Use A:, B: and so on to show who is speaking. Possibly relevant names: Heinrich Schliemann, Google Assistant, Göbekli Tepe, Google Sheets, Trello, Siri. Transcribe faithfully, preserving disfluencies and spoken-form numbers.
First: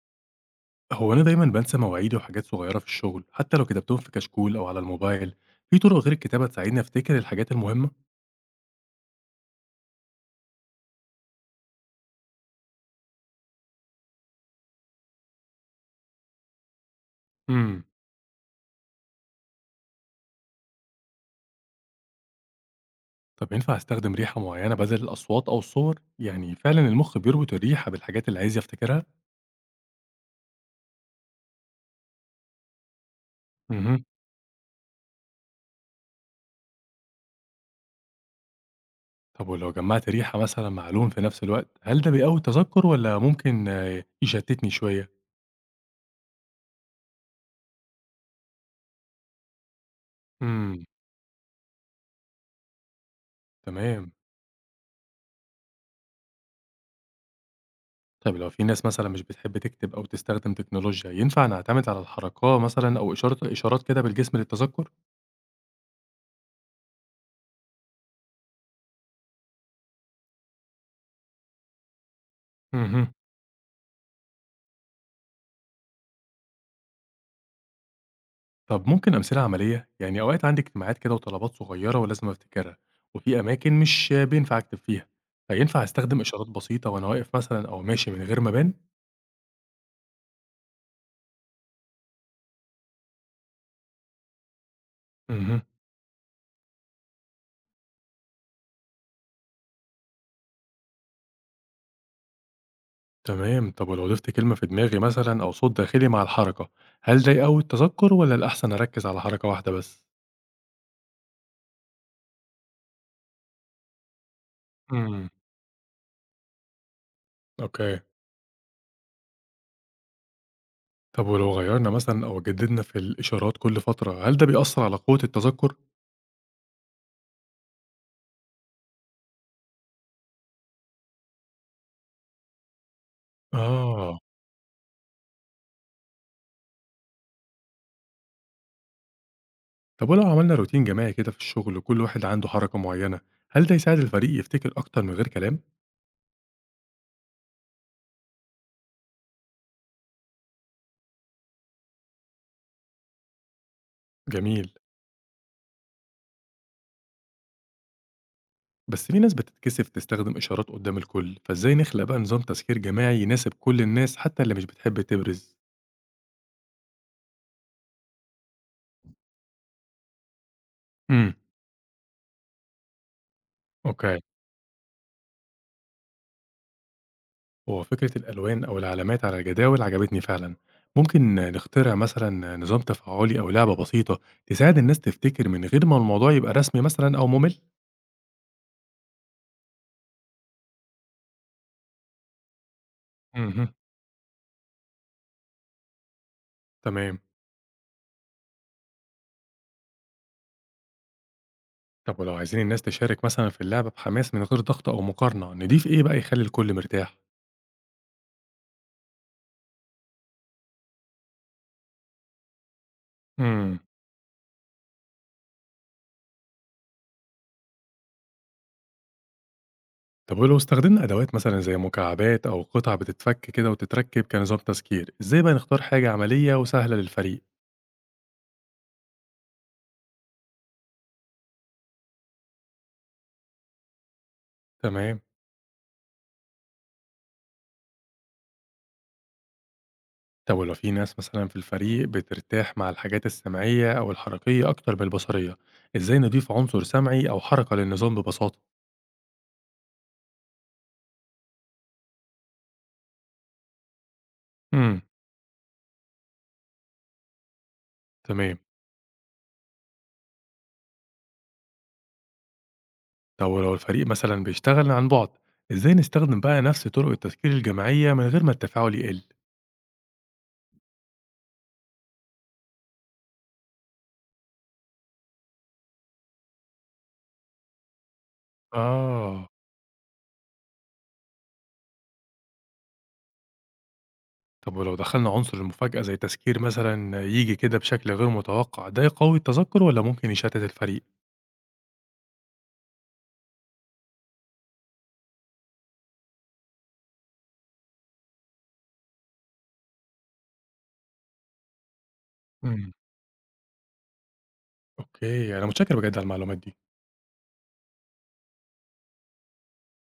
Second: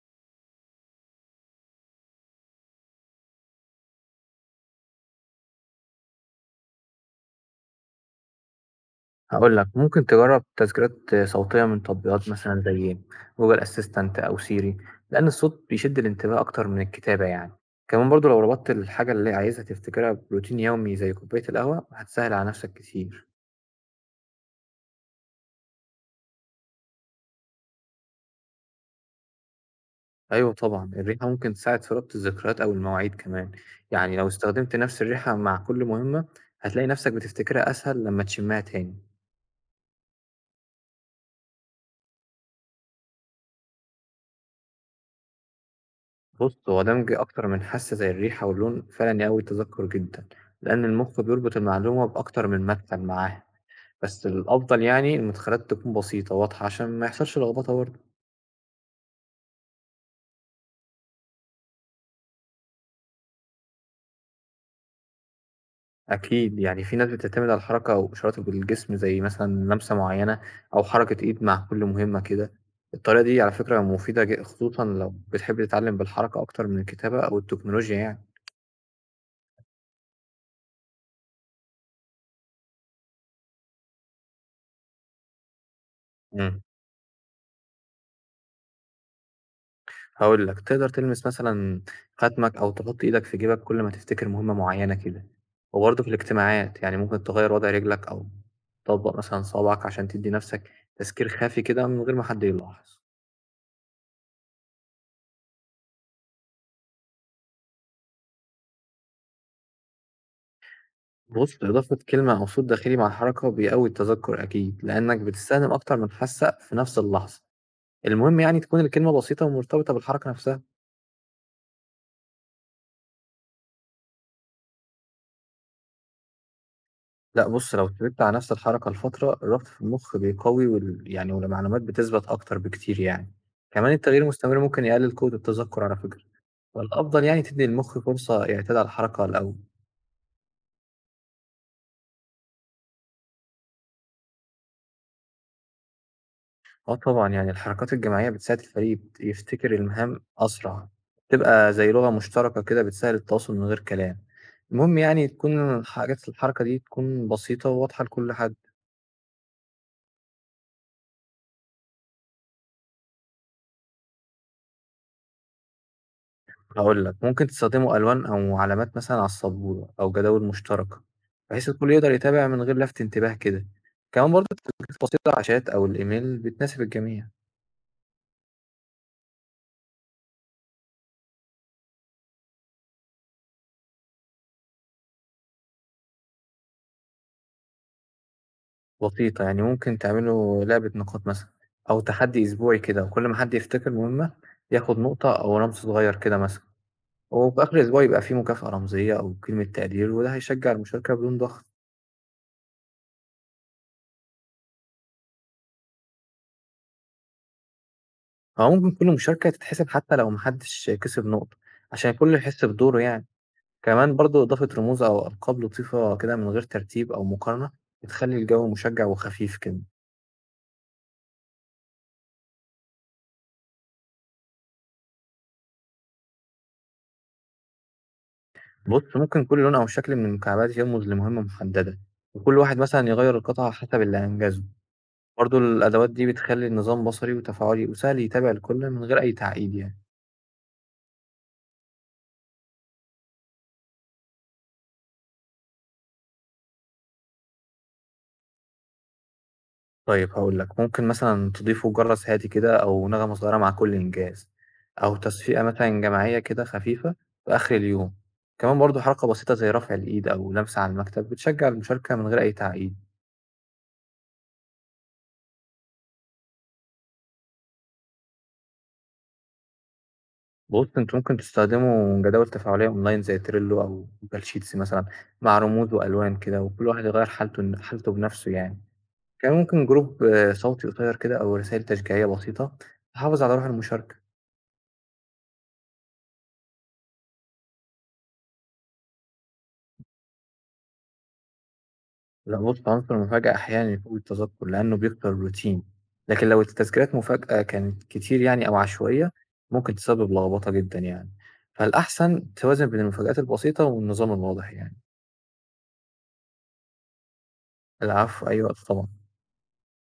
A: هو أنا دايمًا بانسى مواعيدي وحاجات صغيرة في الشغل، حتى لو كتبتهم في كشكول أو على الموبايل، في طرق غير الكتابة تساعدني أفتكر الحاجات المهمة؟
B: هاقول لك، ممكن تجرّب تذكيرات صوتية من تطبيقات مثلًا زي Google Assistant أو Siri، لإن الصوت بيشد الانتباه أكتر من الكتابة يعني.
A: امم،
B: كمان برضه لو ربطت الحاجة اللي عايزها تفتكرها بروتين يومي زي كوباية القهوة، هتسهِّل على نفسك كتير.
A: طب ينفع أستخدم ريحة معينة بدل الأصوات أو الصور؟ يعني فعلًا المخ بيربط الريحة بالحاجات اللي عايز يفتكرها؟
B: أيوه طبعًا، الريحة ممكن تساعد في ربط الذكريات أو المواعيد كمان،
A: اهم،
B: يعني لو استخدمت نفس الريحة مع كل مهمة، هتلاقي نفسك بتفتكرها أسهل لمّا تشمّها تاني.
A: طب ولو جمعت ريحة مثلًا مع لون في نفس الوقت، هل ده بيقوي التذكر والّا ممكن آه، يشتتني شوية؟
B: بص هو دمج أكتر من حاسة زي الريحة واللون فعلا يقوي التذكر جدا،
A: امم،
B: لأن المخ بيربط المعلومة بأكتر من مدخل معاها.
A: تمام.
B: بس الأفضل يعني المدخلات تكون بسيطة واضحة عشان ما يحصلش لخبطة برضه.
A: طب لو في ناس مثلًا مش بتحب تكتب أو تستخدم تكنولوجيا، ينفع نعتمد على الحركاة مثلًا أو إشارة إشارات كده بالجسم للتذكر؟
B: أكيد يعني في ناس بتعتمد على الحركة أو إشارات بالجسم زي مثلا لمسة معينة أو حركة إيد مع كل مهمة كده.
A: اهم.
B: الطريقة دي على فكرة مفيدة جد- خصوصا لو بتحب تتعلم بالحركة أكتر من الكتابة أو التكنولوجيا يعني.
A: طب ممكن أمثلة عملية؟ يعني أوقات عندي اجتماعات كده وطلبات صغيرة ولازم أفتكرها، وفي أماكن مش بينفع أكتب فيها، فينفع أستخدم إشارات
B: مم.
A: بسيطة وأنا واقف مثلًا أو ماشي من غير ما أبان؟
B: هاقول لك، تقدر تلمس مثلًا خاتمك أو تحُط إيدك في جيبك كل ما تفتكر مهمة معيّنة كده،
A: اهم،
B: وبرضه في الاجتماعات، يعني ممكن تغيّر وضع رجلك أو تطبّق مثلًا صوابعك عشان تدّي نَفْسك تذكير خافي كده من غير ما حد يلاحظ.
A: تمام. طب ولو ضفت كلمة في دماغي مثلًا أو صوت داخلي مع الحركة، هل ده يقوي التذكر ولا الأحسن أركز على حركة واحدة بس؟
B: بُص، إضافة كلمة أو صوت داخلي مع الحركة بيقوّي التذكُّر أكيد، لإنّك
A: امم،
B: بتستخدم أكتر من حاسة في نَفْس اللحظة،
A: أوكي.
B: المهم يعني تكون الكلمة بسيطة ومرتبطة بالحركة نَفْسها.
A: طب ولو غيرنا مثلًا أو جددنا في الإشارات كل فترة، هل ده بيأثر على قوة التذكر؟
B: لأ بُص، لو اتدربت على نفس الحركة لفترة، الربط في المخ بيقوي وال يعني والمعلومات بتثبت أكتر بكتير يعني. كمان
A: آه.
B: التغيير المستمر ممكن يقلل قوة التذكر على فكرة، فالأفضل يعني تدّي للمخ فرصة يعتاد على الحركة الأول.
A: طب ولو عملنا روتين جماعي كده في الشغل وكل واحد عنده حركة معينة، هل ده يساعد الفريق يفتكر أكتر من غير كلام؟
B: آه طبعًا، يعني الحركات الجماعية بتساعد الفريق يت يفتكر المهام أسرع، بتبقى زي لغة مشتركة كده بتسهّل التواصل من غير كلام.
A: جميل.
B: المهم يعني تكون الحاجات الحركة دي تكون بسيطة وواضحة لكل حد.
A: بس في ناس بتتكسف تستخدم إشارات قدام الكل، فإزاي نخلق بقى نظام تذكير جماعي يناسب كل الناس حتى اللي مش بتحب تبرز؟
B: هاقول لك، ممكن تستخدموا ألوان أو علامات مثلًا على السبورة أو جداول مشتركة،
A: امم
B: بحيث الكل يقدر يتابع من غير لفت انتباه كده،
A: أوكي.
B: كمان برضه تطبيقات بسيطة على الشات أو الإيميل بتناسب الجميع.
A: هو فكرة الألوان أو العلامات على الجداول عجبتني فعلا، ممكن نخترع مثلا نظام تفاعلي أو لعبة بسيطة تساعد الناس تفتكر من غير ما الموضوع يبقى رسمي مثلا أو ممل؟
B: بسيطة يعني ممكن تعملوا لعبة نقاط مثلًا أو تحدي أسبوعي كده، وكل ما حد
A: امم
B: يفتكر مهمة ياخد نقطة أو رمز صغير كده مثلًا،
A: تمام.
B: وفي آخر الأسبوع يبقى في مكافأة رمزية أو كلمة تقدير، وده هيشجع المشاركة بدون ضغط.
A: طب ولو عايزين الناس تشارك مثلا في اللعبة بحماس من غير ضغط أو مقارنة نضيف إيه بقى يخلي الكل مرتاح؟
B: أو ممكن كل مشاركة تتحسب حتى لو ما حدش كسب نقطة، عشان الكل يحس بدوره يعني.
A: مم.
B: كمان برضو إضافة رموز أو ألقاب لطيفة كده من غير ترتيب أو مقارنة بتخلي الجو مشجع وخفيف كده.
A: طب ولو استخدمنا أدوات مثلا زي مكعبات أو قطع بتتفك كده وتتركب كنظام تذكير إزاي بقى نختار حاجة عملية وسهلة للفريق؟
B: بص ممكن كل لون أو شكل من المكعبات يرمز لمهمة محددة، وكل واحد مثلا يغير القطعة حسب اللي أنجزه.
A: تمام.
B: برضو الأدوات دي بتخلي النظام بصري وتفاعلي وسهل يتابع الكل من غير أي تعقيد يعني.
A: طب ولو في ناس مثلا في الفريق بترتاح مع الحاجات السمعية أو الحركية أكتر من البصرية إزاي نضيف عنصر سمعي أو حركة للنظام ببساطة؟
B: طيب هقول لك ممكن مثلا تضيفوا جرس هادي كده أو نغمة صغيرة مع كل إنجاز،
A: مم.
B: أو تصفيقة مثلا جماعية كده خفيفة في آخر اليوم.
A: تمام.
B: كمان برضو حركة بسيطة زي رفع الإيد أو لمسة على المكتب بتشجع المشاركة من غير أي تعقيد.
A: طب ولو الفريق مثلا بيشتغل عن بعد إزاي نستخدم بقى نفس طرق التذكير الجماعية من غير ما التفاعل يقل؟
B: بص أنتوا ممكن تستخدموا جداول تفاعلية أونلاين زي تريلو أو جوجل شيتس مثلا مع رموز وألوان كده، وكل واحد يغير حالته حالته بنفسه يعني.
A: آه،
B: كان ممكن جروب آه، صوتي قصير كده أو رسائل تشجيعية بسيطة تحافظ على روح المشاركة.
A: طب ولو دخّلنا عنصر المفاجأة زي تذكير مثلًا ييجي كده بشكل غير متوقع، ده يقوي التذكُّر والّا ممكن يشتِّت الفريق؟
B: لأ بُص، عنصر المفاجأة أحيانًا يفوق التذكُّر لأنه بيكسر الروتين، لكن لو التذكيرات مفاجأة كانت كتير يعني أو عشوائية، ممكن تسبب لخبطة جدًا يعني، فالأحسن توازن
A: إمم.
B: بين المفاجآت البسيطة والنظام الواضح يعني.
A: أوكي، أنا متشكّر بجد على المعلومات دي.
B: العفو، أي وقت طبعًا.